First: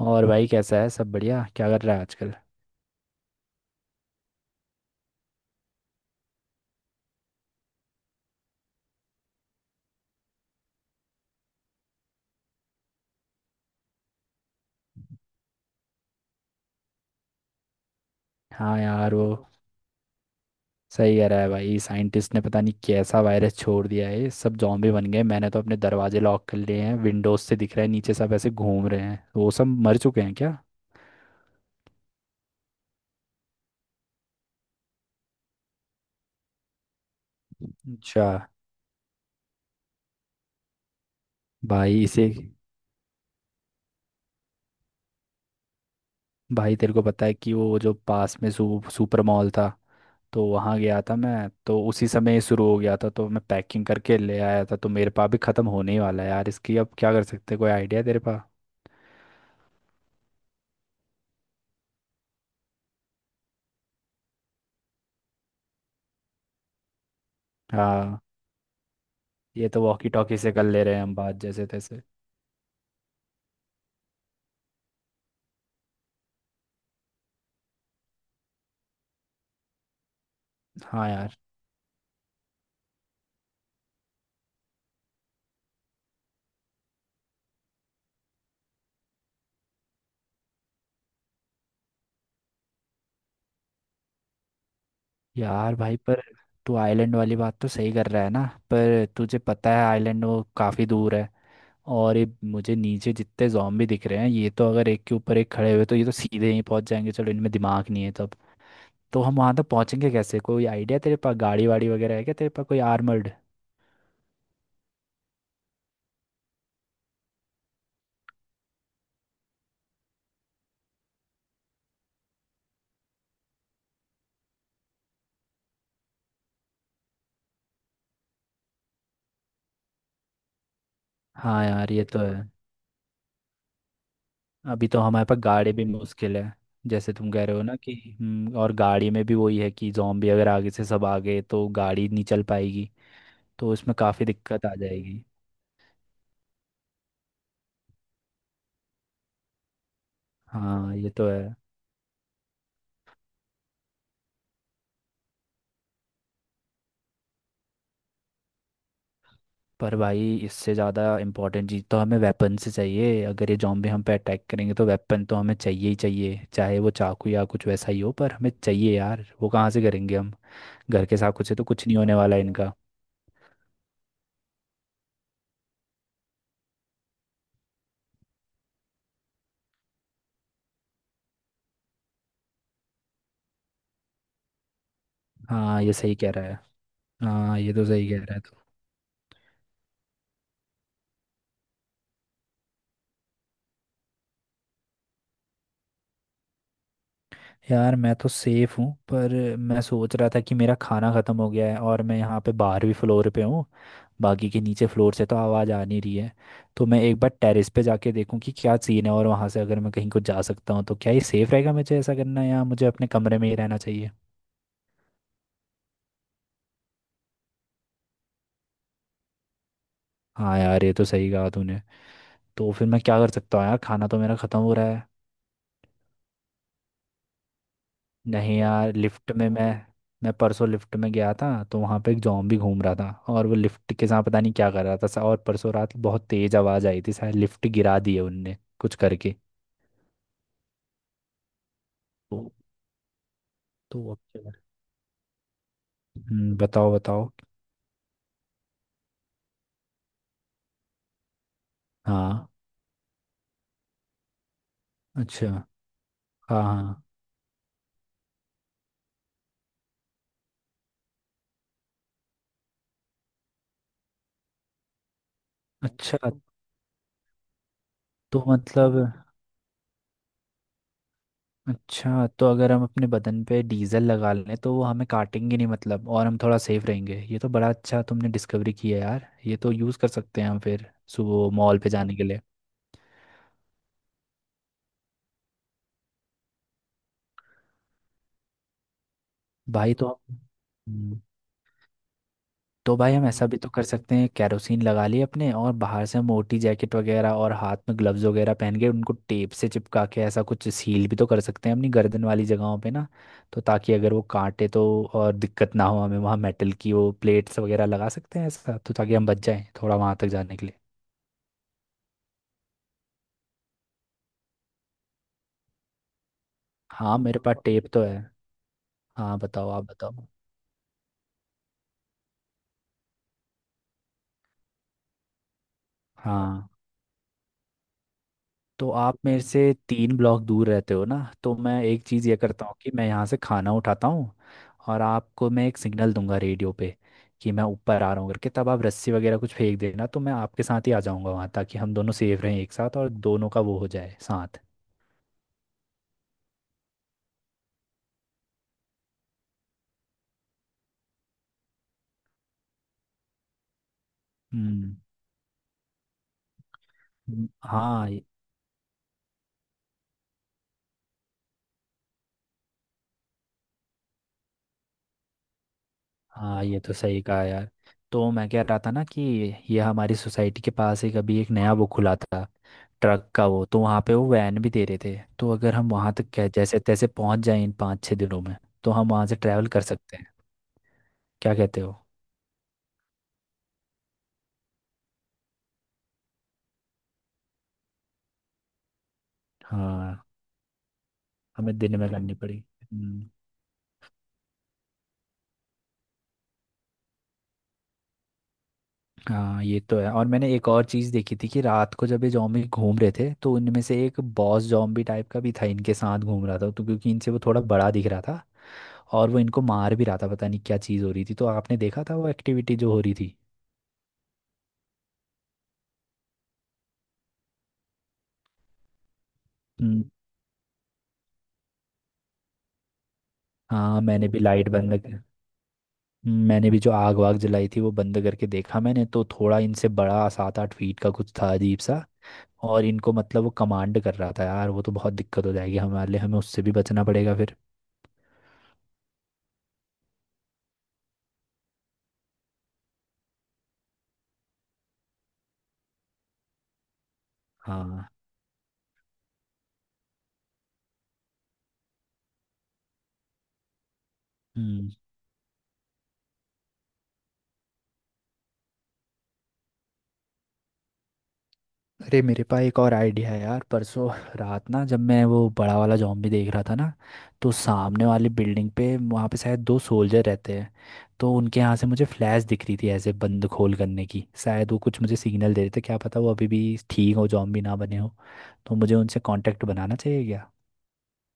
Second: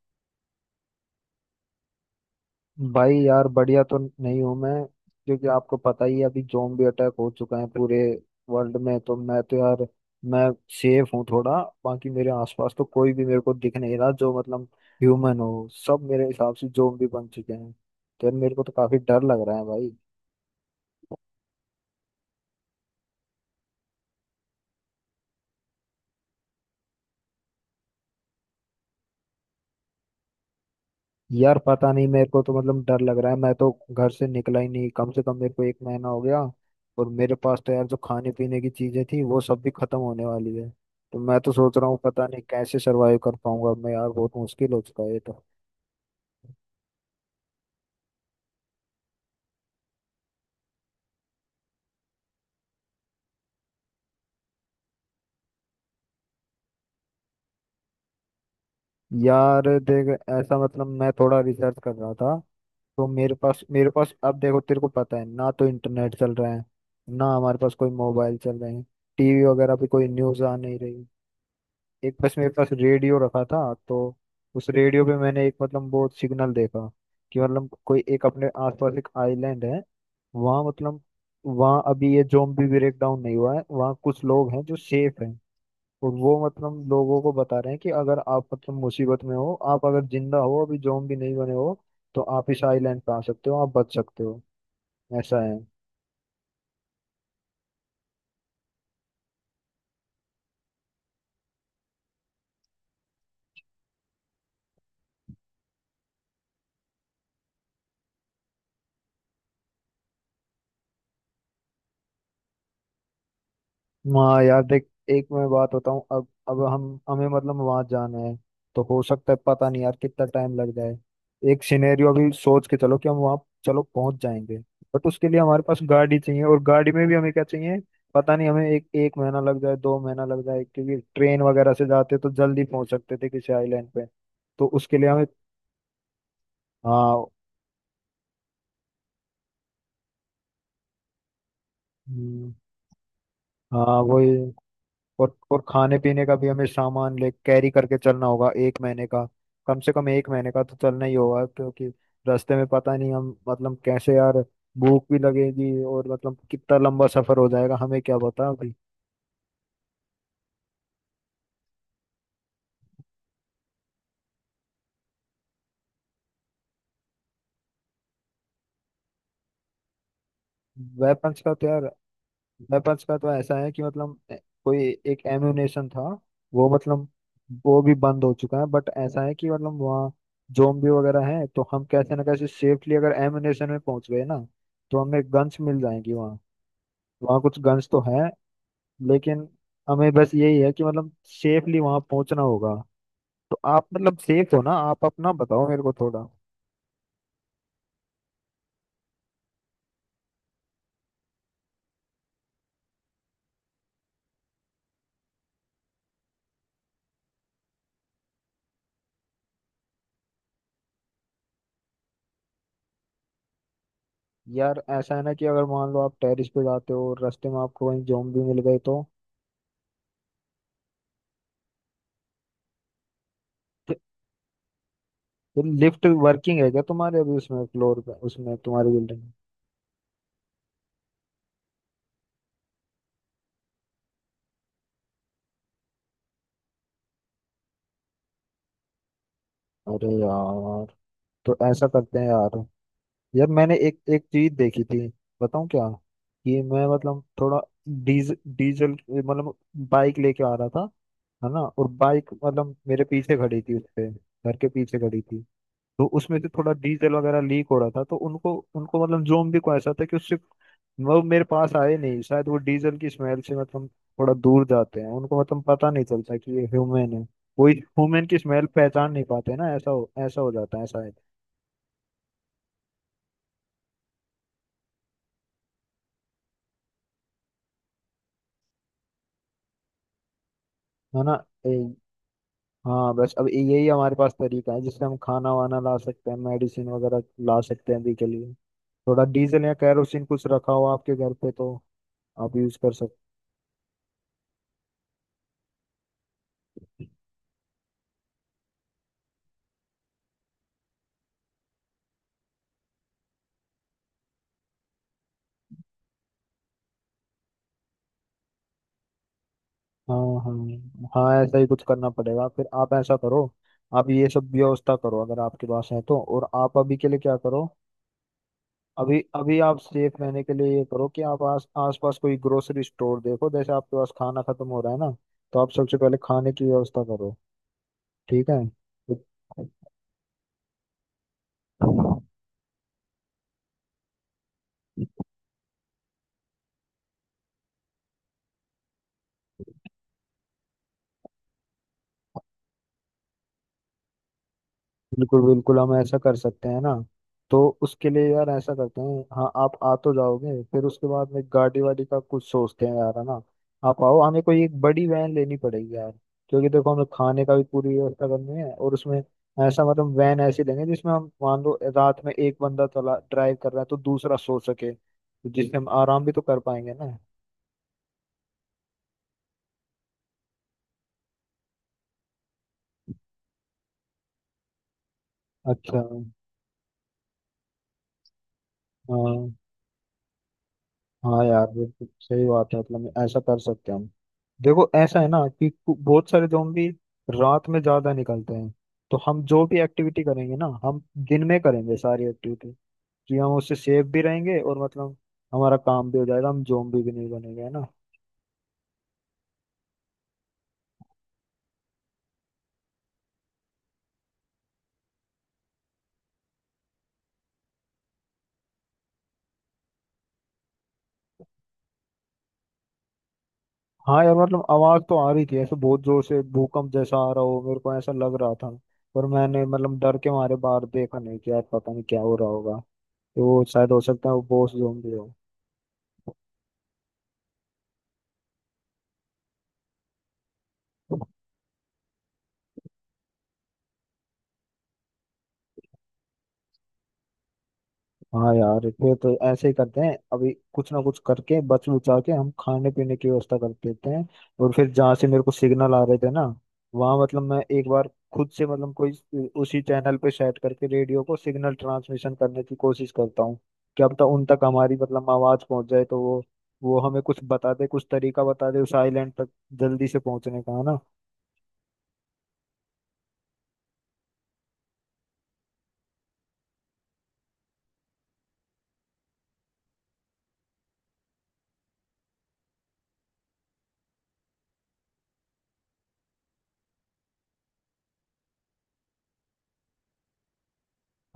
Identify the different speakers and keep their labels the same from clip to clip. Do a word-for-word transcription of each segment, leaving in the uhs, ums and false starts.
Speaker 1: और भाई कैसा है? सब बढ़िया? क्या कर रहा है आजकल?
Speaker 2: भाई यार बढ़िया तो नहीं हूँ मैं। क्योंकि आपको पता ही है अभी जोम्बी अटैक हो चुका है पूरे वर्ल्ड में। तो मैं तो यार मैं सेफ हूँ थोड़ा। बाकी मेरे आसपास तो कोई भी मेरे को दिख नहीं रहा जो मतलब ह्यूमन हो, सब मेरे हिसाब से जोम्बी बन चुके हैं। तो यार मेरे को तो
Speaker 1: हाँ
Speaker 2: काफी
Speaker 1: यार,
Speaker 2: डर
Speaker 1: वो
Speaker 2: लग रहा है भाई।
Speaker 1: सही कह रहा है भाई। साइंटिस्ट ने पता नहीं कैसा वायरस छोड़ दिया है, सब जॉम्बी बन गए। मैंने तो अपने दरवाजे लॉक कर लिए हैं। विंडोज से दिख रहा है, नीचे सब ऐसे घूम रहे हैं। वो सब मर चुके हैं क्या?
Speaker 2: यार पता नहीं मेरे को तो मतलब डर लग रहा है। मैं तो घर से निकला ही नहीं, कम से कम मेरे को एक महीना हो गया। और मेरे पास तो यार जो
Speaker 1: अच्छा।
Speaker 2: खाने पीने की चीजें थी वो सब भी खत्म होने वाली है। तो मैं तो सोच रहा हूँ
Speaker 1: भाई
Speaker 2: पता
Speaker 1: इसे,
Speaker 2: नहीं कैसे सरवाइव कर पाऊंगा मैं। यार बहुत मुश्किल हो चुका है ये तो।
Speaker 1: भाई तेरे को पता है कि वो जो पास में सू, सुपर मॉल था, तो वहाँ गया था मैं। तो उसी समय ये शुरू हो गया था, तो मैं पैकिंग करके ले आया था। तो मेरे पास भी ख़त्म होने ही वाला है यार, इसकी अब क्या कर सकते हैं? कोई आइडिया तेरे पास?
Speaker 2: यार देख, ऐसा मतलब मैं थोड़ा रिसर्च कर रहा था। तो मेरे पास मेरे पास अब देखो तेरे को पता है ना, तो इंटरनेट चल रहा है ना हमारे पास, कोई
Speaker 1: हाँ,
Speaker 2: मोबाइल चल रहे हैं। टीवी
Speaker 1: ये
Speaker 2: वगैरह
Speaker 1: तो
Speaker 2: पे कोई
Speaker 1: वॉकी टॉकी
Speaker 2: न्यूज
Speaker 1: से
Speaker 2: आ
Speaker 1: कर
Speaker 2: नहीं
Speaker 1: ले रहे हैं
Speaker 2: रही।
Speaker 1: हम बात जैसे तैसे।
Speaker 2: एक बस मेरे पास रेडियो रखा था। तो उस रेडियो पे मैंने एक मतलब वो सिग्नल देखा कि मतलब कोई एक अपने आसपास एक आइलैंड है। वहाँ मतलब
Speaker 1: हाँ यार।
Speaker 2: वहाँ अभी ये ज़ोंबी ब्रेकडाउन नहीं हुआ है, वहाँ कुछ लोग हैं जो सेफ हैं। और वो मतलब लोगों को बता रहे हैं कि अगर आप मतलब मुसीबत में हो, आप अगर जिंदा हो अभी, ज़ोंबी नहीं बने हो, तो आप इस आइलैंड पे आ सकते हो, आप बच सकते हो, ऐसा है।
Speaker 1: यार भाई, पर तू आइलैंड वाली बात तो सही कर रहा है ना? पर तुझे पता है आइलैंड वो काफ़ी दूर है। और ये मुझे नीचे जितने जॉम्बी दिख रहे हैं, ये तो अगर एक के ऊपर एक खड़े हुए तो ये तो सीधे ही पहुंच जाएंगे। चलो इनमें दिमाग नहीं है, तब तो। हम वहां तक पहुंचेंगे कैसे? कोई आइडिया तेरे पास? गाड़ी वाड़ी वगैरह है क्या तेरे पास, कोई आर्मर्ड?
Speaker 2: हाँ यार देख, एक मैं बात बताऊं। अब अब हम हमें मतलब वहां जाना है, तो हो सकता है पता नहीं यार कितना टाइम लग जाए। एक सिनेरियो भी सोच के चलो कि हम वहां चलो पहुंच जाएंगे। बट उसके लिए हमारे पास गाड़ी चाहिए, और गाड़ी में भी हमें क्या चाहिए। पता नहीं हमें एक एक महीना लग जाए, दो महीना लग जाए। क्योंकि ट्रेन
Speaker 1: हाँ
Speaker 2: वगैरह से
Speaker 1: यार ये
Speaker 2: जाते
Speaker 1: तो
Speaker 2: तो
Speaker 1: है।
Speaker 2: जल्दी पहुंच सकते थे किसी आइलैंड पे। तो
Speaker 1: अभी
Speaker 2: उसके
Speaker 1: तो
Speaker 2: लिए हमें,
Speaker 1: हमारे पास गाड़ी भी मुश्किल है। जैसे
Speaker 2: हाँ।
Speaker 1: तुम कह रहे हो ना कि हम्म, और गाड़ी में भी वही है कि जॉम्बी अगर आगे से सब आ गए तो गाड़ी नहीं चल
Speaker 2: हम्म।
Speaker 1: पाएगी। तो इसमें
Speaker 2: हाँ
Speaker 1: काफ़ी
Speaker 2: वही।
Speaker 1: दिक्कत आ जाएगी।
Speaker 2: और और खाने पीने का भी हमें सामान ले कैरी करके चलना होगा एक महीने का। कम से कम एक महीने का तो
Speaker 1: हाँ
Speaker 2: चलना
Speaker 1: ये
Speaker 2: ही
Speaker 1: तो है।
Speaker 2: होगा, क्योंकि रास्ते में पता नहीं हम मतलब कैसे यार भूख भी लगेगी। और मतलब कितना लंबा सफर हो जाएगा हमें क्या पता अभी।
Speaker 1: पर भाई इससे ज़्यादा इम्पोर्टेंट चीज़ तो हमें वेपन से चाहिए। अगर ये जॉम्बी हम पे अटैक करेंगे तो वेपन तो हमें चाहिए ही चाहिए, चाहे वो चाकू या कुछ वैसा ही हो, पर हमें चाहिए यार। वो कहाँ से करेंगे हम? घर के
Speaker 2: वेपन्स
Speaker 1: चाकू
Speaker 2: का
Speaker 1: से तो
Speaker 2: तो यार,
Speaker 1: कुछ नहीं होने वाला है इनका।
Speaker 2: वेपन्स का तो ऐसा है कि मतलब ए- कोई एक एम्यूनेशन था। वो मतलब वो भी बंद हो चुका है। बट ऐसा है कि मतलब वहाँ जोम्बी वगैरह है, तो हम कैसे ना कैसे सेफली अगर एम्यूनेशन में पहुंच गए ना तो हमें गन्स मिल
Speaker 1: हाँ ये
Speaker 2: जाएंगी
Speaker 1: सही कह
Speaker 2: वहाँ।
Speaker 1: रहा है।
Speaker 2: वहाँ कुछ
Speaker 1: हाँ ये तो
Speaker 2: गन्स तो
Speaker 1: सही कह
Speaker 2: हैं।
Speaker 1: रहा है तो।
Speaker 2: लेकिन हमें बस यही है कि मतलब सेफली वहाँ पहुँचना होगा। तो आप मतलब सेफ हो ना, आप अपना बताओ मेरे को थोड़ा।
Speaker 1: यार मैं तो सेफ हूँ, पर मैं सोच रहा था कि मेरा खाना ख़त्म हो गया है और मैं यहाँ पे बारहवीं फ्लोर पे हूँ। बाकी के नीचे फ्लोर से तो आवाज़ आ नहीं रही है। तो मैं एक बार टेरेस पे जाके देखूँ कि क्या सीन है, और वहाँ से अगर मैं कहीं को जा सकता हूँ तो क्या ये सेफ़ रहेगा? मुझे ऐसा करना या मुझे अपने कमरे में ही रहना चाहिए?
Speaker 2: यार ऐसा है ना कि अगर मान लो आप टेरेस पे जाते हो और रास्ते में आपको कहीं ज़ॉम्बी मिल गए तो?
Speaker 1: हाँ यार ये तो सही कहा तूने। तो फिर मैं क्या कर सकता हूँ यार, खाना तो मेरा ख़त्म हो रहा है।
Speaker 2: तो लिफ्ट वर्किंग है क्या तुम्हारे अभी, उसमें फ्लोर पे, उसमें
Speaker 1: नहीं यार,
Speaker 2: तुम्हारी बिल्डिंग
Speaker 1: लिफ्ट
Speaker 2: में?
Speaker 1: में मैं मैं परसों लिफ्ट में गया था तो वहाँ पे एक जॉम्बी घूम रहा था, और वो लिफ्ट के साथ पता नहीं क्या कर रहा था। और परसों रात बहुत तेज आवाज़ आई थी, शायद लिफ्ट गिरा दी है उनने कुछ करके।
Speaker 2: अरे यार, तो ऐसा करते हैं
Speaker 1: तो
Speaker 2: यार। यार मैंने एक
Speaker 1: तो अब
Speaker 2: एक
Speaker 1: क्या
Speaker 2: चीज
Speaker 1: करें?
Speaker 2: देखी थी, बताऊँ क्या?
Speaker 1: हम्म,
Speaker 2: कि मैं
Speaker 1: बताओ
Speaker 2: मतलब
Speaker 1: बताओ।
Speaker 2: थोड़ा डीज डीजल मतलब बाइक लेके आ रहा था, है ना। और बाइक
Speaker 1: हाँ।
Speaker 2: मतलब मेरे पीछे खड़ी थी, उसपे घर के पीछे खड़ी थी।
Speaker 1: अच्छा।
Speaker 2: तो उसमें से
Speaker 1: हाँ
Speaker 2: थोड़ा
Speaker 1: हाँ।
Speaker 2: डीजल वगैरह लीक हो रहा था। तो उनको उनको मतलब जोम्बी को ऐसा था कि उससे वो मेरे पास आए नहीं। शायद वो डीजल की स्मेल से मतलब थोड़ा दूर जाते हैं, उनको मतलब पता नहीं
Speaker 1: अच्छा
Speaker 2: चलता कि ये ह्यूमन है। कोई ह्यूमन की
Speaker 1: तो
Speaker 2: स्मेल
Speaker 1: मतलब,
Speaker 2: पहचान नहीं पाते ना, ऐसा हो ऐसा हो जाता है शायद,
Speaker 1: अच्छा तो अगर हम अपने बदन पे डीजल लगा लें तो वो हमें काटेंगे नहीं मतलब, और हम थोड़ा सेफ रहेंगे। ये तो बड़ा अच्छा तुमने डिस्कवरी किया यार। ये तो यूज़ कर सकते हैं हम फिर
Speaker 2: है ना।
Speaker 1: सुबह
Speaker 2: ए,
Speaker 1: मॉल पे जाने के लिए।
Speaker 2: हाँ बस अब यही हमारे पास तरीका है जिससे हम खाना वाना ला सकते हैं, मेडिसिन वगैरह ला सकते हैं अभी के लिए। थोड़ा डीजल या
Speaker 1: भाई तो
Speaker 2: कैरोसिन कुछ रखा हो आपके
Speaker 1: हम्म,
Speaker 2: घर पे तो आप यूज कर
Speaker 1: तो भाई,
Speaker 2: सकते।
Speaker 1: हम ऐसा भी तो कर सकते हैं, कैरोसिन लगा लिए अपने और बाहर से मोटी जैकेट वगैरह, और हाथ में ग्लव्स वगैरह पहन के उनको टेप से चिपका के ऐसा कुछ सील भी तो कर सकते हैं अपनी गर्दन वाली जगहों पे ना, तो ताकि अगर वो काटे तो और दिक्कत ना हो हमें। वहाँ मेटल की वो प्लेट्स वगैरह लगा सकते हैं ऐसा, तो ताकि हम बच जाएं थोड़ा वहाँ
Speaker 2: हाँ।
Speaker 1: तक जाने के लिए।
Speaker 2: हाँ हाँ ऐसा ही कुछ करना पड़ेगा। फिर आप ऐसा करो, आप ये सब व्यवस्था करो अगर आपके पास है तो। और आप अभी के
Speaker 1: हाँ
Speaker 2: लिए क्या
Speaker 1: मेरे पास
Speaker 2: करो,
Speaker 1: टेप तो है।
Speaker 2: अभी
Speaker 1: हाँ
Speaker 2: अभी
Speaker 1: बताओ,
Speaker 2: आप
Speaker 1: आप बताओ।
Speaker 2: सेफ रहने के लिए ये करो कि आप आस आसपास कोई ग्रोसरी स्टोर देखो, जैसे आपके पास खाना खत्म हो रहा है ना, तो आप सबसे पहले खाने की
Speaker 1: हाँ।
Speaker 2: व्यवस्था करो। ठीक
Speaker 1: तो आप मेरे से तीन ब्लॉक दूर रहते हो ना, तो मैं एक
Speaker 2: है।
Speaker 1: चीज़ ये करता हूँ कि मैं यहाँ से खाना उठाता हूँ, और आपको मैं एक सिग्नल दूंगा रेडियो पे कि मैं ऊपर आ रहा हूँ करके, तब आप रस्सी वगैरह कुछ फेंक देना तो मैं आपके साथ ही आ जाऊँगा वहाँ, ताकि हम दोनों सेफ रहें एक साथ और दोनों का वो हो जाए साथ।
Speaker 2: बिल्कुल बिल्कुल, हम ऐसा कर सकते हैं ना। तो उसके लिए यार ऐसा करते हैं, हाँ आप आ तो जाओगे, फिर उसके बाद में गाड़ी वाड़ी का कुछ सोचते हैं यार, है ना। आप आओ, हमें कोई एक
Speaker 1: हम्म।
Speaker 2: बड़ी वैन लेनी पड़ेगी यार। क्योंकि देखो हमें खाने
Speaker 1: हम्म,
Speaker 2: का भी पूरी
Speaker 1: हाँ
Speaker 2: व्यवस्था करनी है, और उसमें ऐसा मतलब वैन ऐसी लेंगे जिसमें हम मान लो रात में एक बंदा चला ड्राइव कर रहा है तो दूसरा सो सके, तो जिससे हम आराम भी तो कर
Speaker 1: हाँ ये तो
Speaker 2: पाएंगे ना।
Speaker 1: सही कहा यार। तो मैं कह रहा था ना कि ये हमारी सोसाइटी के पास एक, अभी एक नया वो खुला था ट्रक का, वो तो वहाँ पे वो वैन भी दे रहे थे। तो अगर हम
Speaker 2: अच्छा।
Speaker 1: वहाँ तक कै- जैसे तैसे पहुँच जाए इन पाँच छः दिनों में, तो हम वहाँ से
Speaker 2: हाँ
Speaker 1: ट्रैवल कर सकते हैं।
Speaker 2: हाँ
Speaker 1: क्या
Speaker 2: यार
Speaker 1: कहते हो?
Speaker 2: बिल्कुल सही बात है, मतलब ऐसा कर सकते हैं हम। देखो ऐसा है ना कि कु- बहुत सारे जोम्बी रात में ज्यादा निकलते हैं। तो हम जो भी
Speaker 1: हाँ।
Speaker 2: एक्टिविटी करेंगे ना हम दिन में
Speaker 1: हमें
Speaker 2: करेंगे
Speaker 1: दिन में
Speaker 2: सारी
Speaker 1: करनी पड़ी।
Speaker 2: एक्टिविटी।
Speaker 1: हम्म,
Speaker 2: कि हम उससे सेफ भी रहेंगे और मतलब हमारा काम भी हो जाएगा, हम जोम्बी भी नहीं बनेंगे, है ना।
Speaker 1: हाँ ये तो है। और मैंने एक और चीज़ देखी थी कि रात को जब ये जॉम्बी घूम रहे थे तो उनमें से एक बॉस जॉम्बी टाइप का भी था, इनके साथ घूम रहा था, तो क्योंकि इनसे वो थोड़ा बड़ा दिख रहा था, और वो इनको मार भी रहा था। पता नहीं क्या चीज़ हो रही थी, तो आपने देखा था वो एक्टिविटी जो हो रही थी?
Speaker 2: हाँ यार, मतलब आवाज तो आ रही थी ऐसे, बहुत जोर से भूकंप जैसा आ रहा हो मेरे को ऐसा लग रहा था। पर मैंने मतलब
Speaker 1: हम्म,
Speaker 2: डर के मारे बाहर देखा नहीं कि यार पता नहीं क्या हो रहा होगा। तो वो शायद हो
Speaker 1: हाँ मैंने
Speaker 2: सकता है
Speaker 1: भी
Speaker 2: वो
Speaker 1: लाइट
Speaker 2: बॉस
Speaker 1: बंद
Speaker 2: जोम्बी
Speaker 1: कर-
Speaker 2: हो।
Speaker 1: हम्म, मैंने भी जो आग वाग जलाई थी वो बंद करके देखा। मैंने तो थोड़ा इनसे बड़ा सात आठ फीट का कुछ था अजीब सा, और इनको मतलब वो कमांड कर रहा था यार। वो तो बहुत दिक्कत हो जाएगी हमारे लिए, हमें उससे भी बचना पड़ेगा फिर।
Speaker 2: हाँ यार फिर तो ऐसे ही करते हैं, अभी कुछ ना कुछ करके बच उचा के हम खाने पीने की व्यवस्था कर देते हैं। और फिर जहाँ से मेरे को सिग्नल आ रहे थे ना वहाँ मतलब मैं एक बार
Speaker 1: हाँ।
Speaker 2: खुद से मतलब कोई उसी चैनल पे सेट करके रेडियो को सिग्नल ट्रांसमिशन करने की कोशिश करता हूँ। क्या पता उन तक
Speaker 1: हम्म।
Speaker 2: हमारी मतलब आवाज़ पहुँच जाए, तो वो वो हमें कुछ बता दे, कुछ तरीका बता दे उस आइलैंड तक जल्दी से पहुँचने का, है ना।
Speaker 1: अरे मेरे पास एक और आइडिया है यार। परसों रात ना, जब मैं वो बड़ा वाला जॉम्बी देख रहा था ना, तो सामने वाली बिल्डिंग पे वहाँ पे शायद दो सोल्जर रहते हैं। तो उनके यहाँ से मुझे फ्लैश दिख रही थी ऐसे बंद खोल करने की। शायद वो कुछ मुझे सिग्नल दे रहे थे, क्या पता वो अभी भी ठीक हो, जॉम्बी ना बने हो। तो मुझे उनसे कांटेक्ट बनाना चाहिए क्या?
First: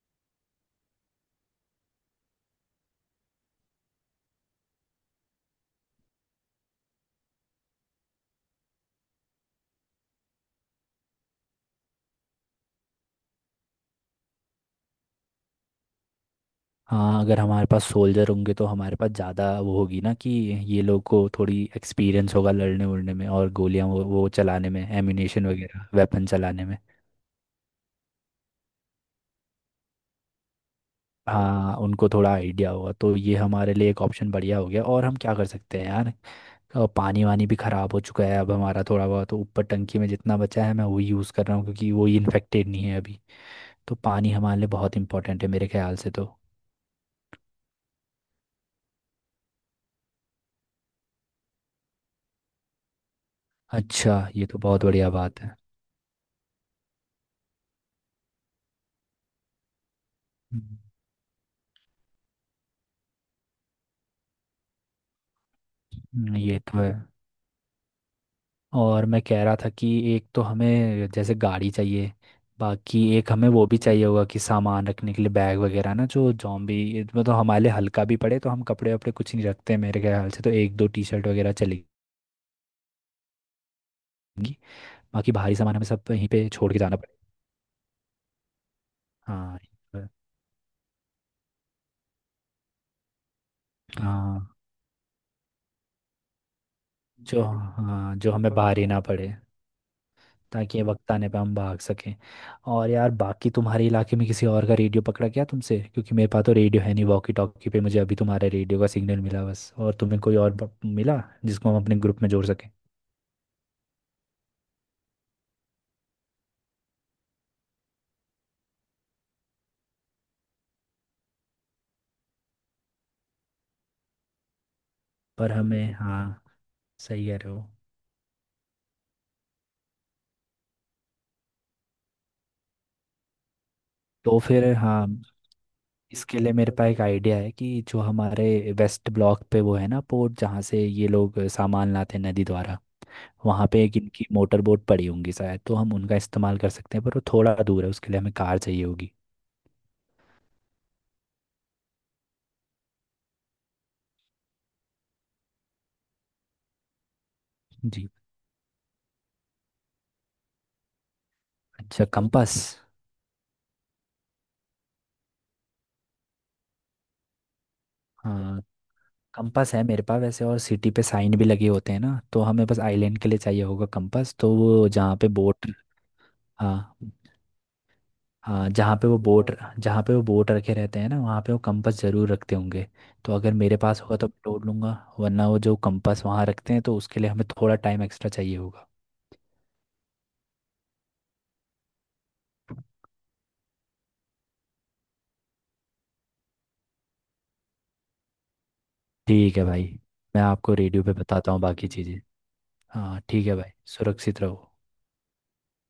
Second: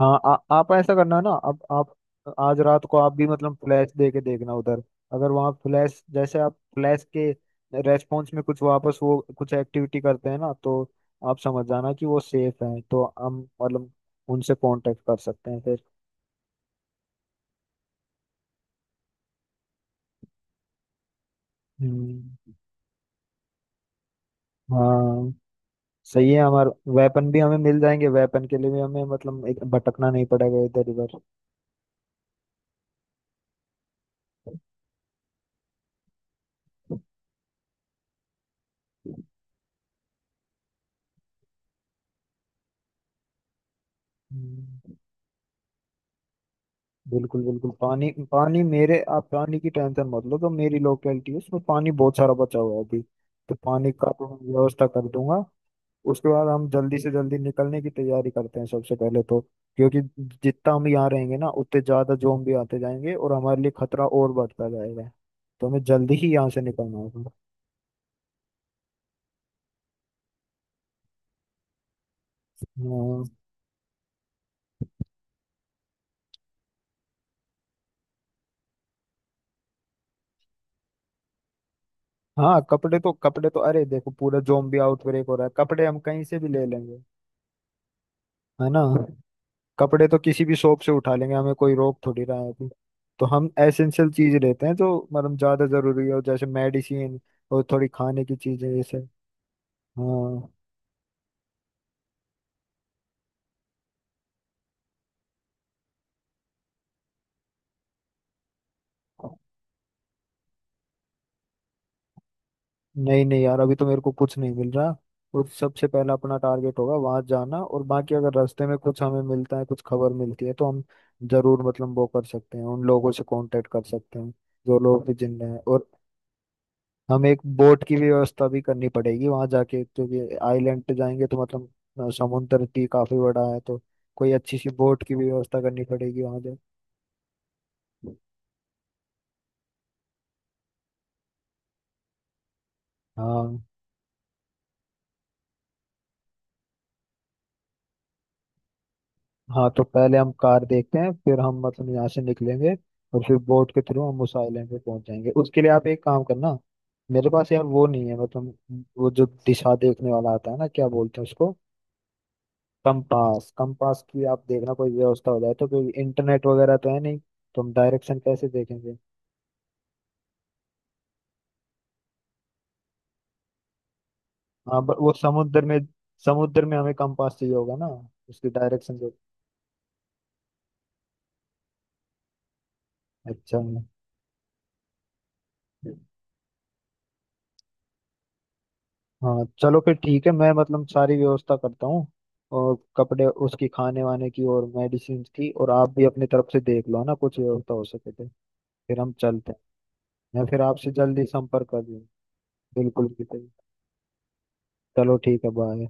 Speaker 2: हाँ, आ, आप ऐसा करना ना, अब आप आज रात को आप भी मतलब फ्लैश दे के देखना उधर। अगर वहाँ फ्लैश जैसे आप फ्लैश के रेस्पॉन्स में कुछ वापस वो कुछ एक्टिविटी करते हैं ना तो आप समझ जाना कि वो सेफ है, तो हम मतलब उनसे कांटेक्ट कर सकते हैं फिर।
Speaker 1: हाँ अगर हमारे पास सोल्जर होंगे तो हमारे पास ज़्यादा वो होगी ना, कि ये लोग को थोड़ी
Speaker 2: हम्म।
Speaker 1: एक्सपीरियंस होगा लड़ने उड़ने में, और गोलियाँ वो वो चलाने में,
Speaker 2: हाँ।
Speaker 1: एम्यूनेशन वगैरह वेपन
Speaker 2: सही है,
Speaker 1: चलाने
Speaker 2: हमारे
Speaker 1: में।
Speaker 2: वेपन भी हमें मिल जाएंगे, वेपन के लिए भी हमें मतलब एक भटकना नहीं पड़ेगा इधर उधर।
Speaker 1: हाँ उनको थोड़ा आइडिया होगा तो ये हमारे लिए एक ऑप्शन बढ़िया हो गया। और हम क्या कर सकते हैं यार, अ, पानी वानी भी ख़राब हो चुका है अब हमारा। थोड़ा बहुत तो ऊपर टंकी में जितना बचा है मैं वही यूज़ कर रहा हूँ, क्योंकि वही इन्फेक्टेड नहीं है अभी। तो पानी हमारे लिए
Speaker 2: हम्म।
Speaker 1: बहुत इंपॉर्टेंट है मेरे ख्याल से तो।
Speaker 2: बिल्कुल बिल्कुल, पानी पानी मेरे, आप पानी की टेंशन मत लो, तो मेरी लोकेलिटी है उसमें पानी बहुत सारा बचा हुआ है अभी। तो पानी का
Speaker 1: अच्छा
Speaker 2: तो मैं
Speaker 1: ये तो बहुत
Speaker 2: व्यवस्था कर
Speaker 1: बढ़िया बात
Speaker 2: दूंगा।
Speaker 1: है।
Speaker 2: उसके बाद हम जल्दी से जल्दी निकलने की तैयारी करते हैं सबसे पहले तो। क्योंकि जितना
Speaker 1: हम्म,
Speaker 2: हम यहाँ रहेंगे ना उतने ज्यादा जोम्बी आते जाएंगे, और हमारे लिए खतरा और बढ़ता जाएगा। तो हमें जल्दी ही यहाँ
Speaker 1: ये
Speaker 2: से
Speaker 1: तो है।
Speaker 2: निकलना होगा।
Speaker 1: और मैं कह रहा था कि एक तो हमें जैसे गाड़ी चाहिए, बाकी एक
Speaker 2: हाँ।
Speaker 1: हमें वो भी चाहिए होगा कि सामान रखने के लिए बैग वगैरह ना, जो जॉम्बी मतलब हमारे लिए हल्का भी पड़े। तो हम कपड़े वपड़े कुछ नहीं रखते मेरे ख्याल से, तो एक दो टी शर्ट वगैरह चलेगी।
Speaker 2: हाँ, कपड़े तो कपड़े तो अरे देखो पूरा जोम्बी आउटब्रेक
Speaker 1: बाकी
Speaker 2: हो रहा है,
Speaker 1: भारी सामान हमें
Speaker 2: कपड़े हम
Speaker 1: सब
Speaker 2: कहीं
Speaker 1: यहीं
Speaker 2: से भी
Speaker 1: पे
Speaker 2: ले
Speaker 1: छोड़ के जाना
Speaker 2: लेंगे,
Speaker 1: पड़ेगा।
Speaker 2: है ना।
Speaker 1: हाँ।
Speaker 2: कपड़े तो किसी भी शॉप से उठा लेंगे, हमें कोई रोक थोड़ी रहा है अभी। तो हम एसेंशियल चीज
Speaker 1: हाँ।
Speaker 2: लेते हैं जो मतलब ज्यादा जरूरी हो, जैसे मेडिसिन
Speaker 1: जो
Speaker 2: और थोड़ी
Speaker 1: हाँ
Speaker 2: खाने
Speaker 1: जो
Speaker 2: की
Speaker 1: हमें
Speaker 2: चीजें
Speaker 1: भारी ना
Speaker 2: जैसे।
Speaker 1: पड़े,
Speaker 2: हाँ।
Speaker 1: ताकि ये वक्त आने पे हम भाग सकें। और यार बाकी तुम्हारे इलाके में किसी और का रेडियो पकड़ा क्या तुमसे? क्योंकि मेरे पास तो रेडियो है नहीं, वॉकी टॉकी पे मुझे अभी तुम्हारे रेडियो का सिग्नल मिला बस। और तुम्हें कोई और ब- मिला जिसको हम अपने ग्रुप में जोड़ सकें?
Speaker 2: नहीं नहीं यार, अभी तो मेरे को कुछ नहीं मिल रहा। और सबसे पहला अपना टारगेट होगा वहां जाना, और बाकी अगर रास्ते में कुछ हमें मिलता है, कुछ खबर मिलती है, तो हम जरूर मतलब वो कर सकते हैं, उन लोगों से कांटेक्ट कर सकते हैं जो लोग भी जिंदा
Speaker 1: पर
Speaker 2: हैं। और
Speaker 1: हमें हाँ, सही
Speaker 2: हमें
Speaker 1: कह
Speaker 2: एक
Speaker 1: रहे हो।
Speaker 2: बोट की भी व्यवस्था भी करनी पड़ेगी वहां जाके, क्योंकि आइलैंड पे जाएंगे तो मतलब अ, समुंदर भी काफी बड़ा है, तो कोई
Speaker 1: तो
Speaker 2: अच्छी सी
Speaker 1: फिर
Speaker 2: बोट
Speaker 1: हाँ,
Speaker 2: की भी व्यवस्था करनी पड़ेगी
Speaker 1: इसके
Speaker 2: वहां
Speaker 1: लिए
Speaker 2: पे।
Speaker 1: मेरे पास एक आइडिया है कि जो हमारे वेस्ट ब्लॉक पे वो है ना पोर्ट, जहाँ से ये लोग सामान लाते हैं नदी द्वारा,
Speaker 2: हाँ।
Speaker 1: वहाँ पे एक इनकी मोटर बोट पड़ी होंगी शायद, तो हम उनका इस्तेमाल कर सकते हैं। पर वो थोड़ा दूर है, उसके लिए हमें कार चाहिए होगी।
Speaker 2: हाँ तो पहले हम कार देखते हैं, फिर हम मतलब यहाँ से निकलेंगे, और फिर बोट के थ्रू हम उस आइलैंड पे पहुंच जाएंगे। उसके लिए आप एक काम करना, मेरे पास यार वो नहीं
Speaker 1: जी।
Speaker 2: है मतलब वो जो दिशा देखने वाला आता है ना, क्या बोलते हैं उसको।
Speaker 1: अच्छा, कंपास।
Speaker 2: कंपास, कंपास की आप देखना कोई व्यवस्था हो जाए, तो कोई इंटरनेट वगैरह तो है नहीं, तो हम डायरेक्शन कैसे
Speaker 1: हाँ
Speaker 2: देखेंगे।
Speaker 1: कंपास है मेरे पास वैसे, और सिटी पे साइन भी लगे होते हैं ना, तो हमें बस आइलैंड के लिए चाहिए होगा कंपास। तो
Speaker 2: हाँ
Speaker 1: वो
Speaker 2: ब- वो
Speaker 1: जहाँ पे
Speaker 2: समुद्र
Speaker 1: बोट,
Speaker 2: में समुद्र में हमें
Speaker 1: हाँ।
Speaker 2: कंपास चाहिए होगा ना, उसकी
Speaker 1: हाँ जहाँ
Speaker 2: डायरेक्शन
Speaker 1: पे
Speaker 2: को।
Speaker 1: वो बोट, जहाँ पे वो बोट रखे रहते हैं ना वहाँ पे वो कंपास ज़रूर रखते होंगे। तो अगर
Speaker 2: अच्छा।
Speaker 1: मेरे पास होगा तो मैं ढूंढ लूँगा। वरना वो जो कंपास वहाँ रखते हैं तो उसके लिए हमें थोड़ा टाइम एक्स्ट्रा चाहिए होगा।
Speaker 2: हाँ चलो फिर ठीक है, मैं मतलब सारी व्यवस्था करता हूँ, और कपड़े उसकी खाने वाने की और मेडिसिन की। और आप भी अपनी तरफ से देख लो ना, कुछ व्यवस्था हो सके तो, फिर हम चलते
Speaker 1: ठीक
Speaker 2: हैं।
Speaker 1: है भाई, मैं
Speaker 2: मैं फिर
Speaker 1: आपको
Speaker 2: आपसे
Speaker 1: रेडियो पे
Speaker 2: जल्दी
Speaker 1: बताता हूँ
Speaker 2: संपर्क कर
Speaker 1: बाकी
Speaker 2: लूँ।
Speaker 1: चीज़ें।
Speaker 2: बिल्कुल
Speaker 1: हाँ ठीक
Speaker 2: बिल्कुल।
Speaker 1: है भाई, सुरक्षित रहो।
Speaker 2: चलो ठीक है, बाय।